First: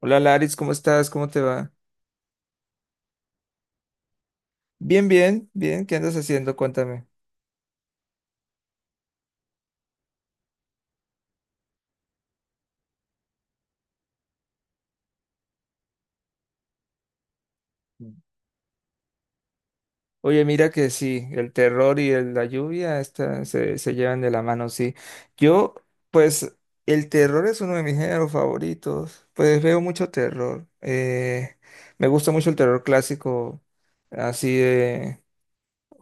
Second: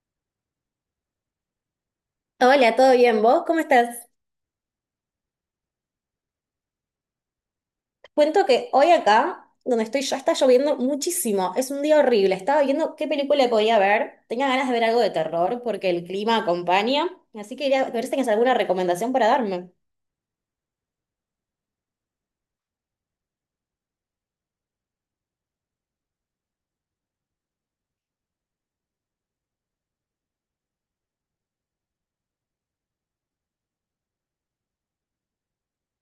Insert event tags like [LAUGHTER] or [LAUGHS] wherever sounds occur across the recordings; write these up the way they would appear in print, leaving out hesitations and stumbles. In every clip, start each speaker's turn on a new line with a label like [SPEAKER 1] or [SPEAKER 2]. [SPEAKER 1] Hola Laris, ¿cómo estás? ¿Cómo te va?
[SPEAKER 2] Hola, ¿todo bien? ¿Vos cómo estás?
[SPEAKER 1] Bien, bien, bien. ¿Qué andas haciendo? Cuéntame.
[SPEAKER 2] Te cuento que hoy acá, donde estoy yo, está lloviendo muchísimo. Es un día horrible. Estaba viendo qué película podía ver. Tenía ganas de ver algo de terror porque el clima acompaña. Así que quería ver si tienes alguna recomendación para darme.
[SPEAKER 1] Oye, mira que sí, el terror y la lluvia se llevan de la mano, sí. Yo, pues, el terror es uno de mis géneros favoritos. Pues veo mucho terror. Me gusta mucho el terror clásico, así de...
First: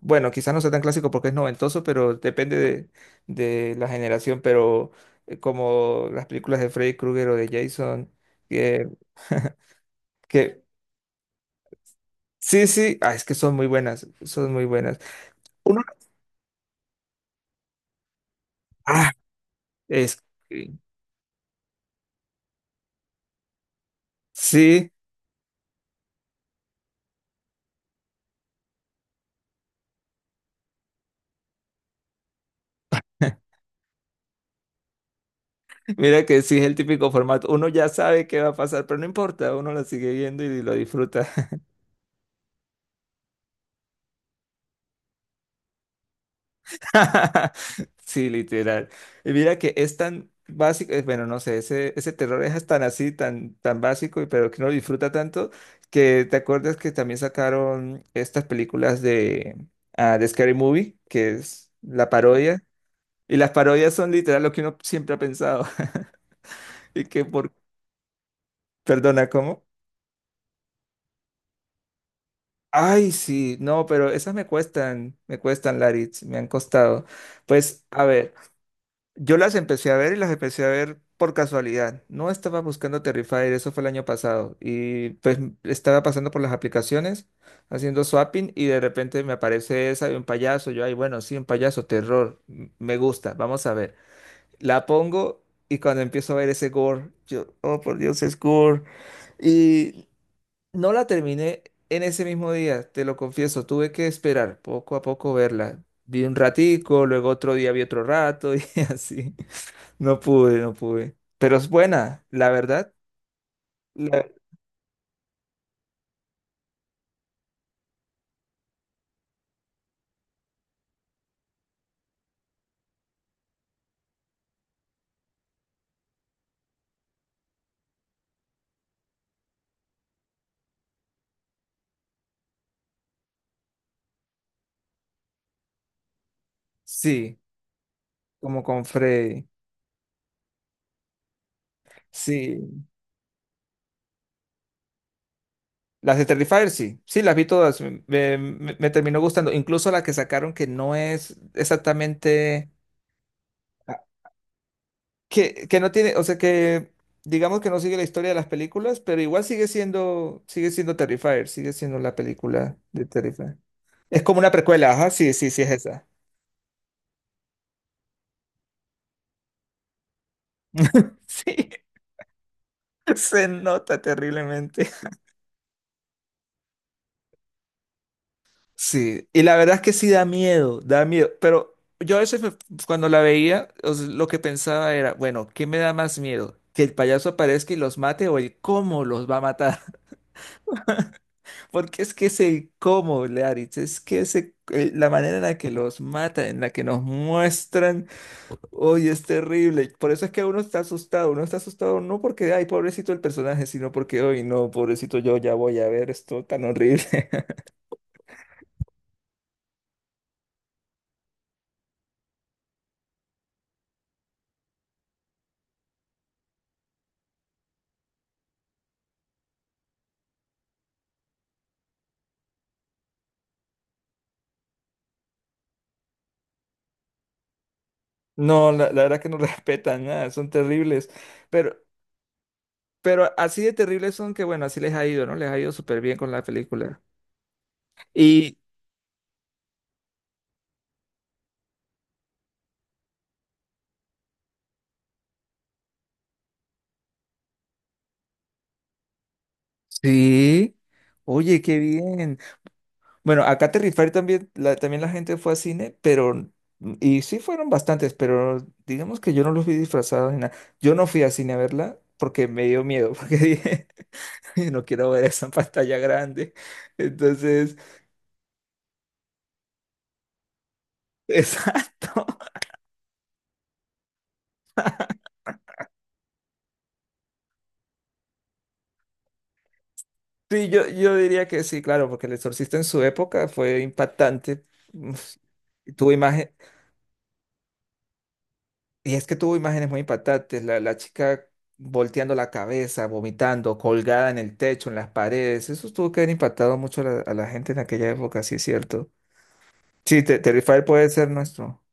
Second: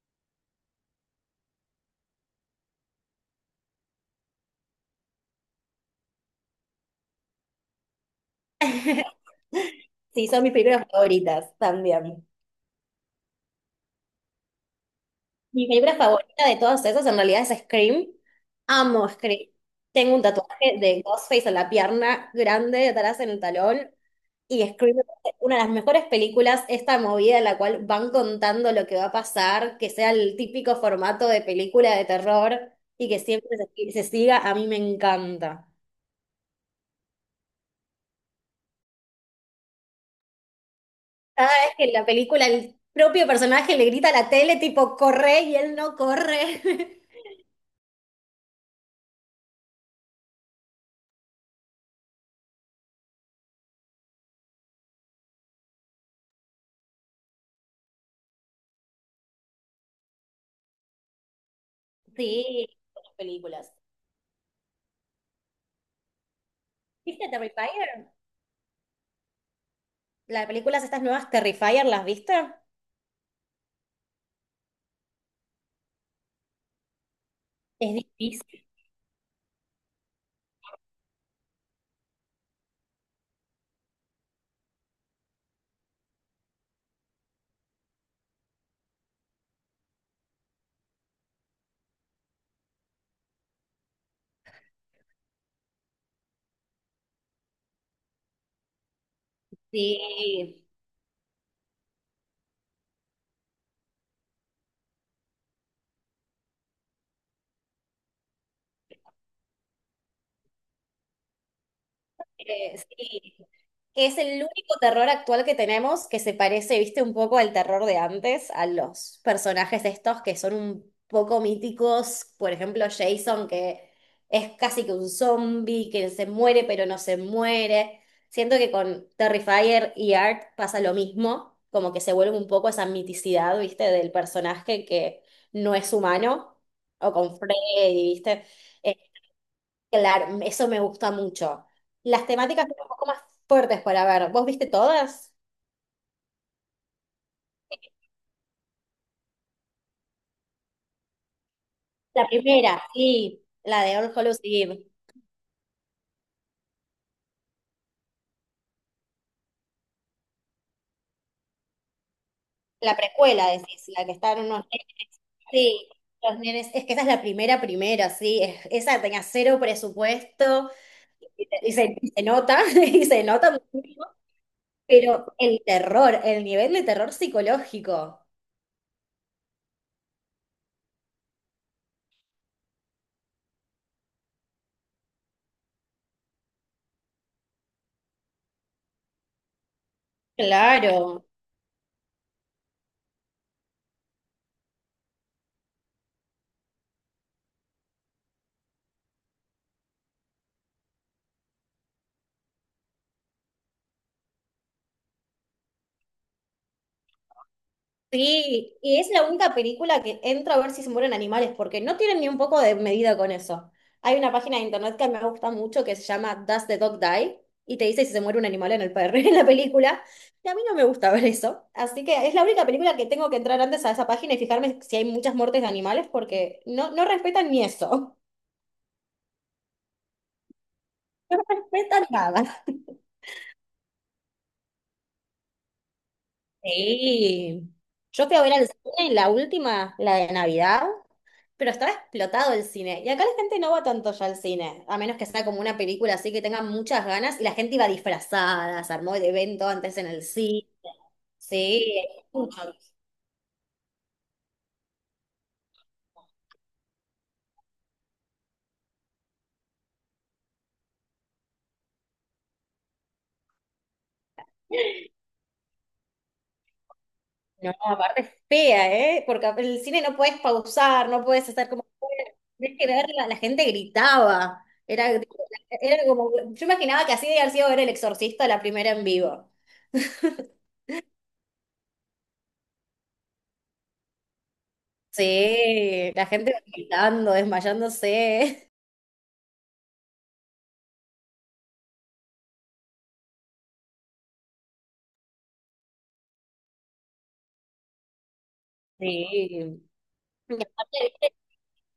[SPEAKER 1] Bueno, quizás no sea tan clásico porque es noventoso, pero depende de la generación, pero como las películas de Freddy Krueger o de Jason, que...
[SPEAKER 2] [LAUGHS]
[SPEAKER 1] [LAUGHS]
[SPEAKER 2] Sí, son mis
[SPEAKER 1] Que
[SPEAKER 2] películas favoritas también.
[SPEAKER 1] sí, sí, ah, es que son muy buenas, son muy buenas.
[SPEAKER 2] Mi
[SPEAKER 1] Uno,
[SPEAKER 2] película favorita de todas esas en realidad es Scream. Amo
[SPEAKER 1] ah,
[SPEAKER 2] Scream. Tengo
[SPEAKER 1] es
[SPEAKER 2] un
[SPEAKER 1] que
[SPEAKER 2] tatuaje de Ghostface en la pierna grande, atrás en el talón. Y
[SPEAKER 1] sí.
[SPEAKER 2] Scream es una de las mejores películas, esta movida en la cual van contando lo que va a pasar, que sea el típico formato de película de terror y que siempre se siga, a mí me encanta.
[SPEAKER 1] [LAUGHS] Mira que sí es el típico formato. Uno ya sabe qué va a pasar, pero no importa, uno la sigue viendo y lo disfruta.
[SPEAKER 2] Cada vez que en la película el propio personaje le grita a la tele tipo corre y él no corre. [LAUGHS]
[SPEAKER 1] [LAUGHS] Sí, literal. Y mira que es tan básico, bueno, no sé, ese terror es tan así, tan básico, y pero que uno lo disfruta tanto, que te acuerdas que también sacaron estas películas de Scary Movie, que es la parodia.
[SPEAKER 2] Sí, buenas
[SPEAKER 1] Y las
[SPEAKER 2] películas.
[SPEAKER 1] parodias son literal lo que uno siempre ha pensado. [LAUGHS] Y que
[SPEAKER 2] ¿Viste
[SPEAKER 1] por...
[SPEAKER 2] Terrifier?
[SPEAKER 1] Perdona, ¿cómo?
[SPEAKER 2] Las películas estas nuevas Terrifier, ¿las viste?
[SPEAKER 1] Ay, sí, no, pero esas me cuestan, Laritz, me han costado. Pues,
[SPEAKER 2] Es
[SPEAKER 1] a ver,
[SPEAKER 2] difícil.
[SPEAKER 1] yo las empecé a ver y las empecé a ver por casualidad. No estaba buscando Terrifier, eso fue el año pasado. Y pues estaba pasando por las aplicaciones, haciendo swapping y de repente me aparece esa de un payaso. Yo, ay, bueno, sí, un payaso, terror, me gusta, vamos a ver. La pongo y cuando empiezo a ver ese gore, yo, oh por Dios, es gore. Y
[SPEAKER 2] Sí,
[SPEAKER 1] no la terminé en ese mismo día, te lo confieso, tuve que esperar poco a poco verla. Vi un ratico, luego otro día vi otro rato y [LAUGHS] así. No pude, no pude. Pero es buena, la verdad.
[SPEAKER 2] sí. Es
[SPEAKER 1] la-
[SPEAKER 2] el único terror actual que tenemos que se parece, viste, un poco al terror de antes, a los personajes estos que son un poco míticos, por ejemplo, Jason, que es casi que un zombie, que se muere pero no se muere. Siento que con Terrifier y Art pasa lo mismo, como que se vuelve un poco esa miticidad, viste, del personaje que no es humano, o con
[SPEAKER 1] Sí,
[SPEAKER 2] Freddy, viste.
[SPEAKER 1] como con
[SPEAKER 2] Eh,
[SPEAKER 1] Freddy.
[SPEAKER 2] Claro, eso me gusta mucho. Las temáticas son
[SPEAKER 1] Sí,
[SPEAKER 2] un poco más fuertes para ver. ¿Vos viste todas?
[SPEAKER 1] las de Terrifier, sí, sí, las vi todas, me terminó gustando, incluso la que sacaron que no es
[SPEAKER 2] La
[SPEAKER 1] exactamente.
[SPEAKER 2] primera, sí, la de All Hallows Eve.
[SPEAKER 1] Que no tiene, o sea que digamos que no sigue la historia de las películas, pero igual sigue siendo Terrifier, sigue siendo la película
[SPEAKER 2] La
[SPEAKER 1] de
[SPEAKER 2] precuela,
[SPEAKER 1] Terrifier.
[SPEAKER 2] decís, la que
[SPEAKER 1] Es
[SPEAKER 2] están
[SPEAKER 1] como una
[SPEAKER 2] unos
[SPEAKER 1] precuela, ajá,
[SPEAKER 2] nenes.
[SPEAKER 1] sí, sí, sí es
[SPEAKER 2] Sí,
[SPEAKER 1] esa.
[SPEAKER 2] los nenes. Es que esa es la primera, primera, sí. Esa tenía cero presupuesto
[SPEAKER 1] [LAUGHS]
[SPEAKER 2] y,
[SPEAKER 1] Sí,
[SPEAKER 2] y y se nota, [LAUGHS] y se
[SPEAKER 1] se
[SPEAKER 2] nota
[SPEAKER 1] nota
[SPEAKER 2] muchísimo.
[SPEAKER 1] terriblemente. [LAUGHS]
[SPEAKER 2] Pero el terror, el nivel de terror psicológico.
[SPEAKER 1] Sí, y la verdad es que sí da miedo, pero yo a veces cuando la veía, o sea, lo que pensaba era, bueno, ¿qué me da más miedo? ¿Que el payaso aparezca y los mate o el cómo los va a matar?
[SPEAKER 2] Claro.
[SPEAKER 1] Porque es que ese cómo, Learitz, es que la manera en la que los matan, en la que nos muestran, hoy es terrible. Por eso es que uno está asustado. Uno está asustado no porque, ay, pobrecito el personaje, sino porque, hoy no, pobrecito yo ya voy a ver esto tan horrible. [LAUGHS]
[SPEAKER 2] Sí, y es la única película que entro a ver si se mueren animales, porque no tienen ni un poco de medida con eso. Hay una página de internet que me gusta mucho que se llama Does the Dog Die? Y te dice si se muere un animal en el perro, [LAUGHS] en la película. Y a mí no me gusta ver eso. Así que es la única película que tengo que entrar antes a esa página y fijarme si hay muchas muertes de animales, porque no, no respetan ni eso. [LAUGHS]
[SPEAKER 1] No, la verdad que no [LAUGHS] respetan nada, son terribles.
[SPEAKER 2] No
[SPEAKER 1] Pero,
[SPEAKER 2] respetan nada.
[SPEAKER 1] pero así de terribles son que, bueno, así les ha ido, ¿no? Les ha ido súper bien con la película.
[SPEAKER 2] Sí. Yo fui a ver
[SPEAKER 1] Y
[SPEAKER 2] al cine la última, la de Navidad. Pero estaba explotado el cine. Y acá la gente no va tanto ya al cine, a menos que sea como una película así que tenga muchas ganas. Y la gente iba disfrazada, se armó el evento antes en el cine.
[SPEAKER 1] sí, oye, qué
[SPEAKER 2] Sí,
[SPEAKER 1] bien.
[SPEAKER 2] mucho.
[SPEAKER 1] Bueno, acá Terry Fair también la gente fue a cine, y sí fueron bastantes, pero digamos que yo no los vi disfrazados ni nada. Yo no fui a cine a verla porque me dio miedo, [LAUGHS] porque dije, "Ay, no quiero ver esa [LAUGHS] pantalla grande."
[SPEAKER 2] No,
[SPEAKER 1] Entonces,
[SPEAKER 2] aparte es fea, ¿eh? Porque el cine no puedes pausar, no
[SPEAKER 1] [LAUGHS]
[SPEAKER 2] puedes estar como.
[SPEAKER 1] exacto.
[SPEAKER 2] Tienes que verla, la gente gritaba. Era, era como. Yo imaginaba que así de haber sido ver El Exorcista la primera en vivo. [LAUGHS]
[SPEAKER 1] Sí, yo diría que sí, claro, porque El Exorcista en su época fue impactante. Uf, Tuvo
[SPEAKER 2] Sí, la
[SPEAKER 1] imagen,
[SPEAKER 2] gente gritando, desmayándose.
[SPEAKER 1] y es que tuvo imágenes muy impactantes, la chica volteando la cabeza, vomitando, colgada en el techo, en las paredes. Eso tuvo que haber impactado mucho a la gente en aquella época, sí es cierto.
[SPEAKER 2] Sí.
[SPEAKER 1] Sí,
[SPEAKER 2] Y
[SPEAKER 1] Terrifier puede ser
[SPEAKER 2] aparte,
[SPEAKER 1] nuestro.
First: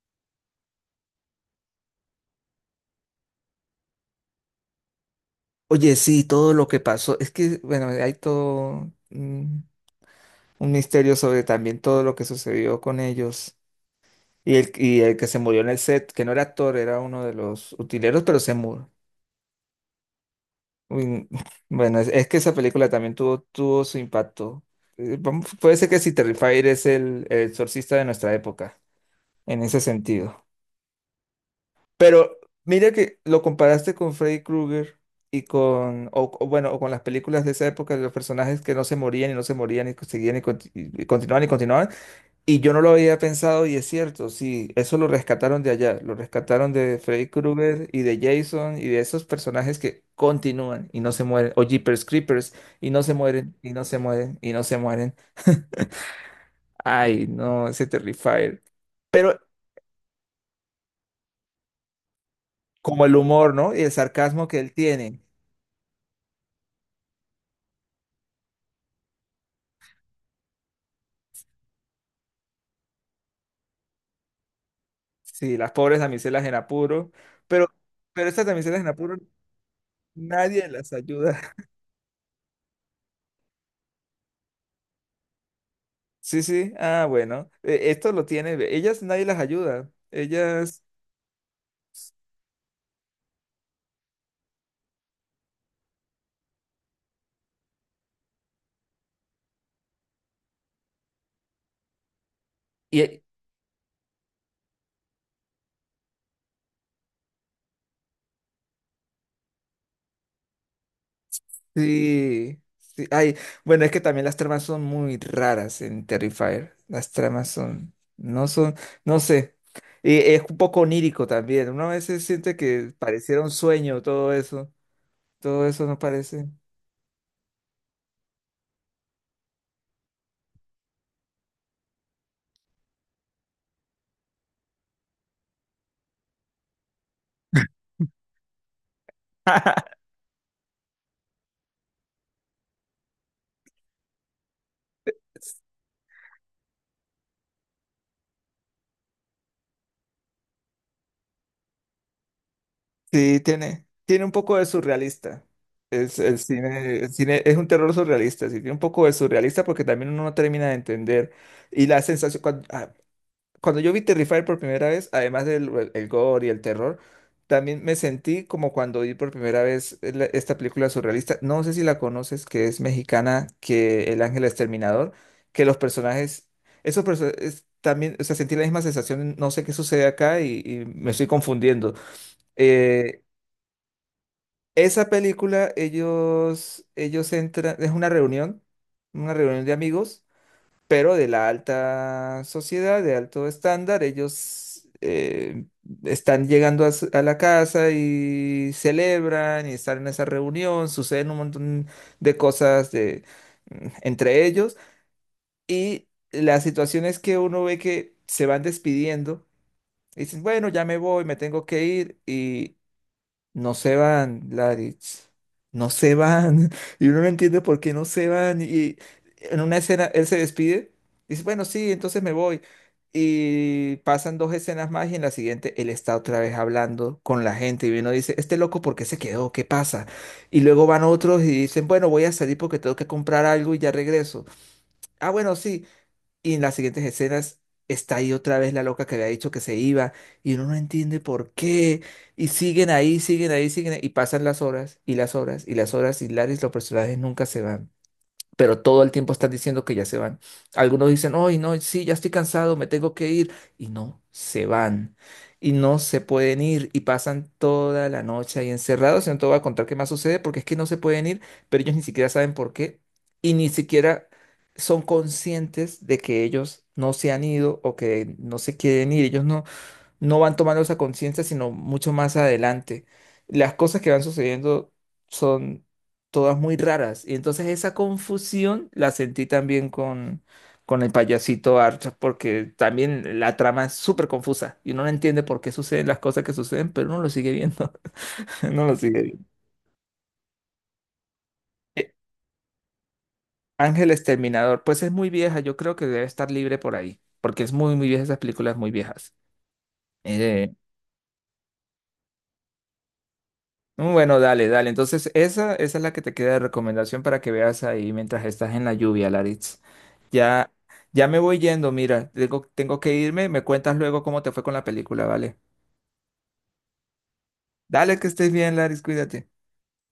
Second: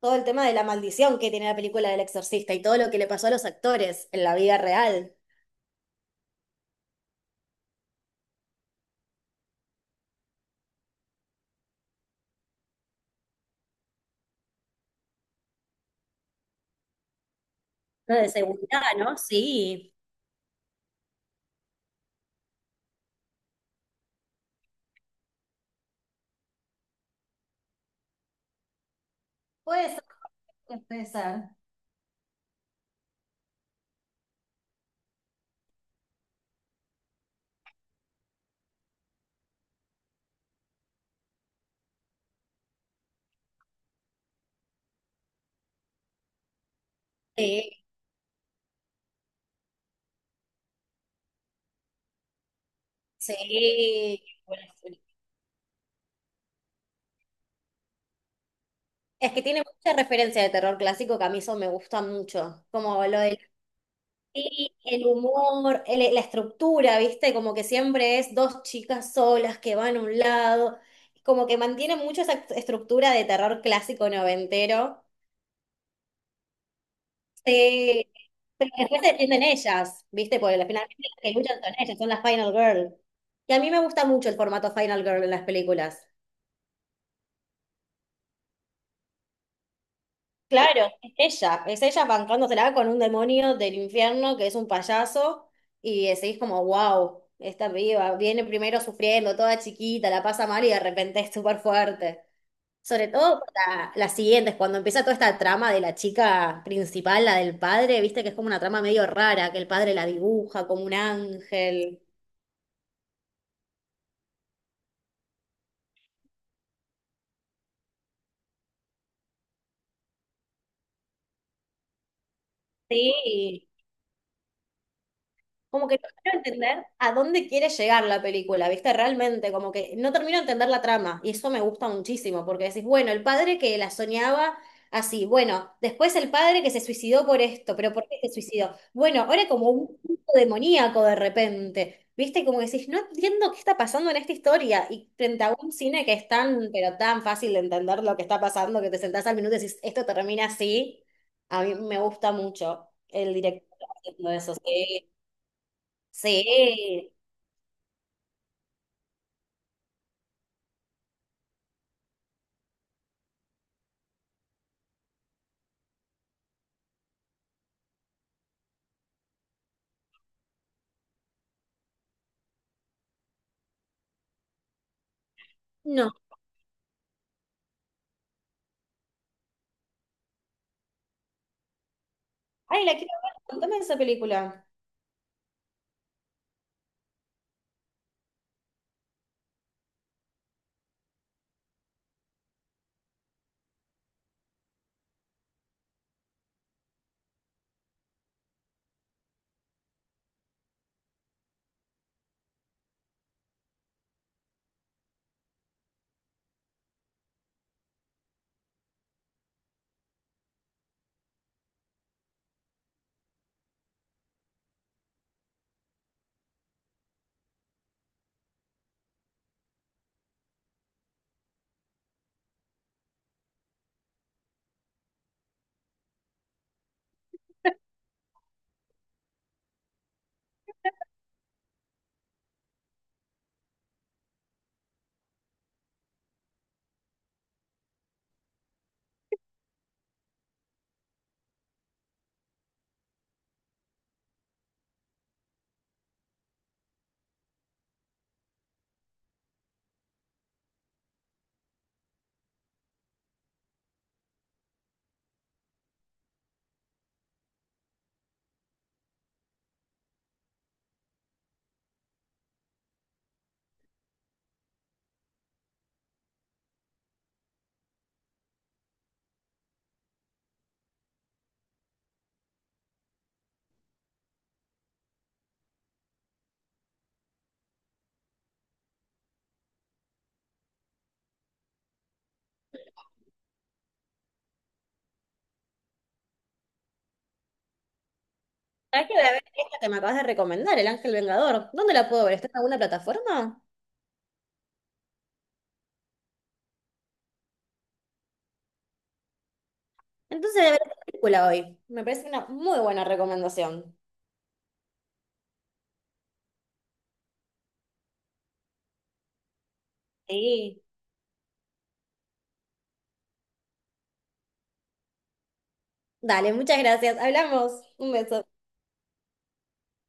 [SPEAKER 2] todo el tema de la maldición que tiene la película del Exorcista y todo lo que le pasó a los actores en la vida real.
[SPEAKER 1] Oye, sí, todo lo que pasó. Es que, bueno, hay todo un misterio sobre también todo lo que sucedió con ellos. Y el que se murió en el set, que no era actor, era uno de los
[SPEAKER 2] Lo
[SPEAKER 1] utileros,
[SPEAKER 2] de
[SPEAKER 1] pero se
[SPEAKER 2] seguridad,
[SPEAKER 1] murió.
[SPEAKER 2] ¿no? Sí.
[SPEAKER 1] Uy, [LAUGHS] bueno, es, que esa película también tuvo, tuvo su impacto. Vamos, puede ser que si Terrifier es el exorcista de nuestra época, en ese
[SPEAKER 2] Puede
[SPEAKER 1] sentido.
[SPEAKER 2] ser, puede ser.
[SPEAKER 1] Pero mira que lo comparaste con Freddy Krueger y o bueno, o con las películas de esa época, de los personajes que no se morían y no se morían y seguían y continuaban y continuaban. Y yo no lo había pensado y es cierto, sí, eso lo rescataron de allá, lo rescataron de Freddy
[SPEAKER 2] Sí,
[SPEAKER 1] Krueger y de Jason y de esos personajes que continúan y no se mueren, o Jeepers Creepers y no se mueren, y no se
[SPEAKER 2] sí.
[SPEAKER 1] mueren, y no
[SPEAKER 2] Buena
[SPEAKER 1] se
[SPEAKER 2] peli.
[SPEAKER 1] mueren. Ay, no, ese Terrifier.
[SPEAKER 2] Es
[SPEAKER 1] Pero
[SPEAKER 2] que tiene mucha referencia de terror clásico que a mí eso me gusta mucho. Como
[SPEAKER 1] como el
[SPEAKER 2] lo del
[SPEAKER 1] humor, ¿no? Y el sarcasmo que él
[SPEAKER 2] sí, el
[SPEAKER 1] tiene.
[SPEAKER 2] humor, la estructura, ¿viste? Como que siempre es dos chicas solas que van a un lado. Como que mantiene mucho esa estructura de terror clásico noventero.
[SPEAKER 1] Sí, las pobres damiselas en apuro, pero,
[SPEAKER 2] Sí.
[SPEAKER 1] pero estas
[SPEAKER 2] Pero
[SPEAKER 1] damiselas en
[SPEAKER 2] después se
[SPEAKER 1] apuro
[SPEAKER 2] defienden ellas, ¿viste? Porque
[SPEAKER 1] nadie las
[SPEAKER 2] finalmente las que
[SPEAKER 1] ayuda.
[SPEAKER 2] luchan
[SPEAKER 1] [LAUGHS]
[SPEAKER 2] son ellas, son las Final Girl. Y a mí me gusta mucho el formato Final Girl en las películas.
[SPEAKER 1] Sí, sí, ah, bueno, esto lo tiene, ellas nadie las ayuda, ellas.
[SPEAKER 2] Claro, es ella bancándosela con un demonio del infierno que es un payaso y seguís como, wow, esta viva, viene primero sufriendo, toda chiquita, la pasa mal y de repente es súper fuerte. Sobre
[SPEAKER 1] Y,
[SPEAKER 2] todo para las siguientes, cuando empieza toda esta trama de la chica principal, la del padre, viste que es como una trama medio rara, que el padre la dibuja como un ángel.
[SPEAKER 1] Sí, sí. Ay, bueno, es que también las tramas son muy raras en Terrifier. Las tramas son, no sé. Y es un poco onírico también. Uno a veces siente que pareciera un
[SPEAKER 2] Sí,
[SPEAKER 1] sueño todo eso. Todo
[SPEAKER 2] como
[SPEAKER 1] eso
[SPEAKER 2] que
[SPEAKER 1] no
[SPEAKER 2] no quiero
[SPEAKER 1] parece.
[SPEAKER 2] entender a dónde quiere llegar la película, ¿viste? Realmente, como que no termino de entender la trama y eso me gusta muchísimo porque decís, bueno, el padre que la soñaba así, bueno, después el padre que se suicidó por esto, pero ¿por qué se suicidó? Bueno, ahora como un
[SPEAKER 1] [LAUGHS]
[SPEAKER 2] culto demoníaco de repente, ¿viste? Como que decís, no entiendo qué está pasando en esta historia y frente a un cine que es tan, pero tan fácil de entender lo que está pasando que te sentás al minuto y decís, esto termina así, a mí me gusta mucho el
[SPEAKER 1] Sí,
[SPEAKER 2] director
[SPEAKER 1] tiene
[SPEAKER 2] haciendo
[SPEAKER 1] un
[SPEAKER 2] eso,
[SPEAKER 1] poco de
[SPEAKER 2] sí.
[SPEAKER 1] surrealista. Es, el cine,
[SPEAKER 2] Sí.
[SPEAKER 1] el cine es un terror surrealista, sí, tiene un poco de surrealista porque también uno no termina de entender. Y la sensación, cuando yo vi Terrifier por primera vez, además del el gore y el terror, también me sentí como cuando vi por primera vez esta película surrealista. No sé si la conoces, que es mexicana, que El Ángel Exterminador, que los
[SPEAKER 2] No.
[SPEAKER 1] personajes, esos personajes también, o sea, sentí la misma sensación, no sé qué sucede acá y me estoy confundiendo.
[SPEAKER 2] Ay, la quiero
[SPEAKER 1] Eh,
[SPEAKER 2] ver. Contame de esa película.
[SPEAKER 1] Esa película, ellos entran, es una reunión de amigos pero de la alta sociedad, de alto estándar, ellos están llegando a la casa y celebran y están en esa reunión, suceden un montón de cosas entre ellos y la situación es que uno ve que se van despidiendo. Y dicen, bueno, ya me voy, me tengo que ir. Y no se van, Laritz. No se van. [LAUGHS] Y uno no entiende por qué no se van. Y en una escena él se despide. Dice, bueno, sí, entonces me voy. Y pasan dos escenas más y en la siguiente él está otra vez hablando con la gente. Y uno dice, este loco, ¿por qué se quedó? ¿Qué pasa? Y luego van otros y dicen, bueno, voy a salir porque tengo que comprar algo y ya regreso. Ah, bueno, sí. Y en las siguientes escenas está ahí otra vez la loca que había dicho que se iba y uno no entiende por qué. Y siguen ahí, siguen ahí, siguen ahí. Y pasan las horas y las horas y las horas y Laris, los personajes nunca se van pero todo el tiempo están diciendo que ya se van. Algunos dicen, hoy no, sí, ya estoy cansado, me tengo que ir. Y no, se van. Y no se pueden ir y pasan toda la noche ahí encerrados. Y no te voy a contar qué más sucede porque es que no se pueden ir, pero ellos ni siquiera saben por qué y ni siquiera son conscientes de que ellos no se han ido o que no se quieren ir. Ellos no van tomando esa conciencia, sino mucho más adelante. Las cosas que van sucediendo son todas muy raras. Y entonces esa confusión la sentí también con el payasito Archer, porque también la trama es súper confusa y uno no entiende por qué suceden las cosas que suceden, pero uno lo sigue viendo. [LAUGHS] No lo
[SPEAKER 2] ¿Sabés que voy
[SPEAKER 1] sigue
[SPEAKER 2] a ver
[SPEAKER 1] viendo.
[SPEAKER 2] esta que me acabas de recomendar, El Ángel Vengador? ¿Dónde la
[SPEAKER 1] Eh,
[SPEAKER 2] puedo ver? ¿Está en alguna plataforma?
[SPEAKER 1] Ángel Exterminador, pues es muy vieja, yo creo que debe estar libre por ahí, porque es muy, muy vieja, esas películas muy viejas. Eh,
[SPEAKER 2] Entonces voy a ver esta película hoy. Me parece una muy buena recomendación.
[SPEAKER 1] Bueno, dale, dale. Entonces, esa es la que te queda de recomendación para que veas ahí mientras estás en la lluvia, Laritz. Ya,
[SPEAKER 2] Sí.
[SPEAKER 1] ya me voy yendo, mira, tengo que irme. Me cuentas luego cómo te fue con la película, ¿vale?
[SPEAKER 2] Dale, muchas gracias. Hablamos. Un
[SPEAKER 1] Dale, que
[SPEAKER 2] beso.
[SPEAKER 1] estés bien, Laritz, cuídate.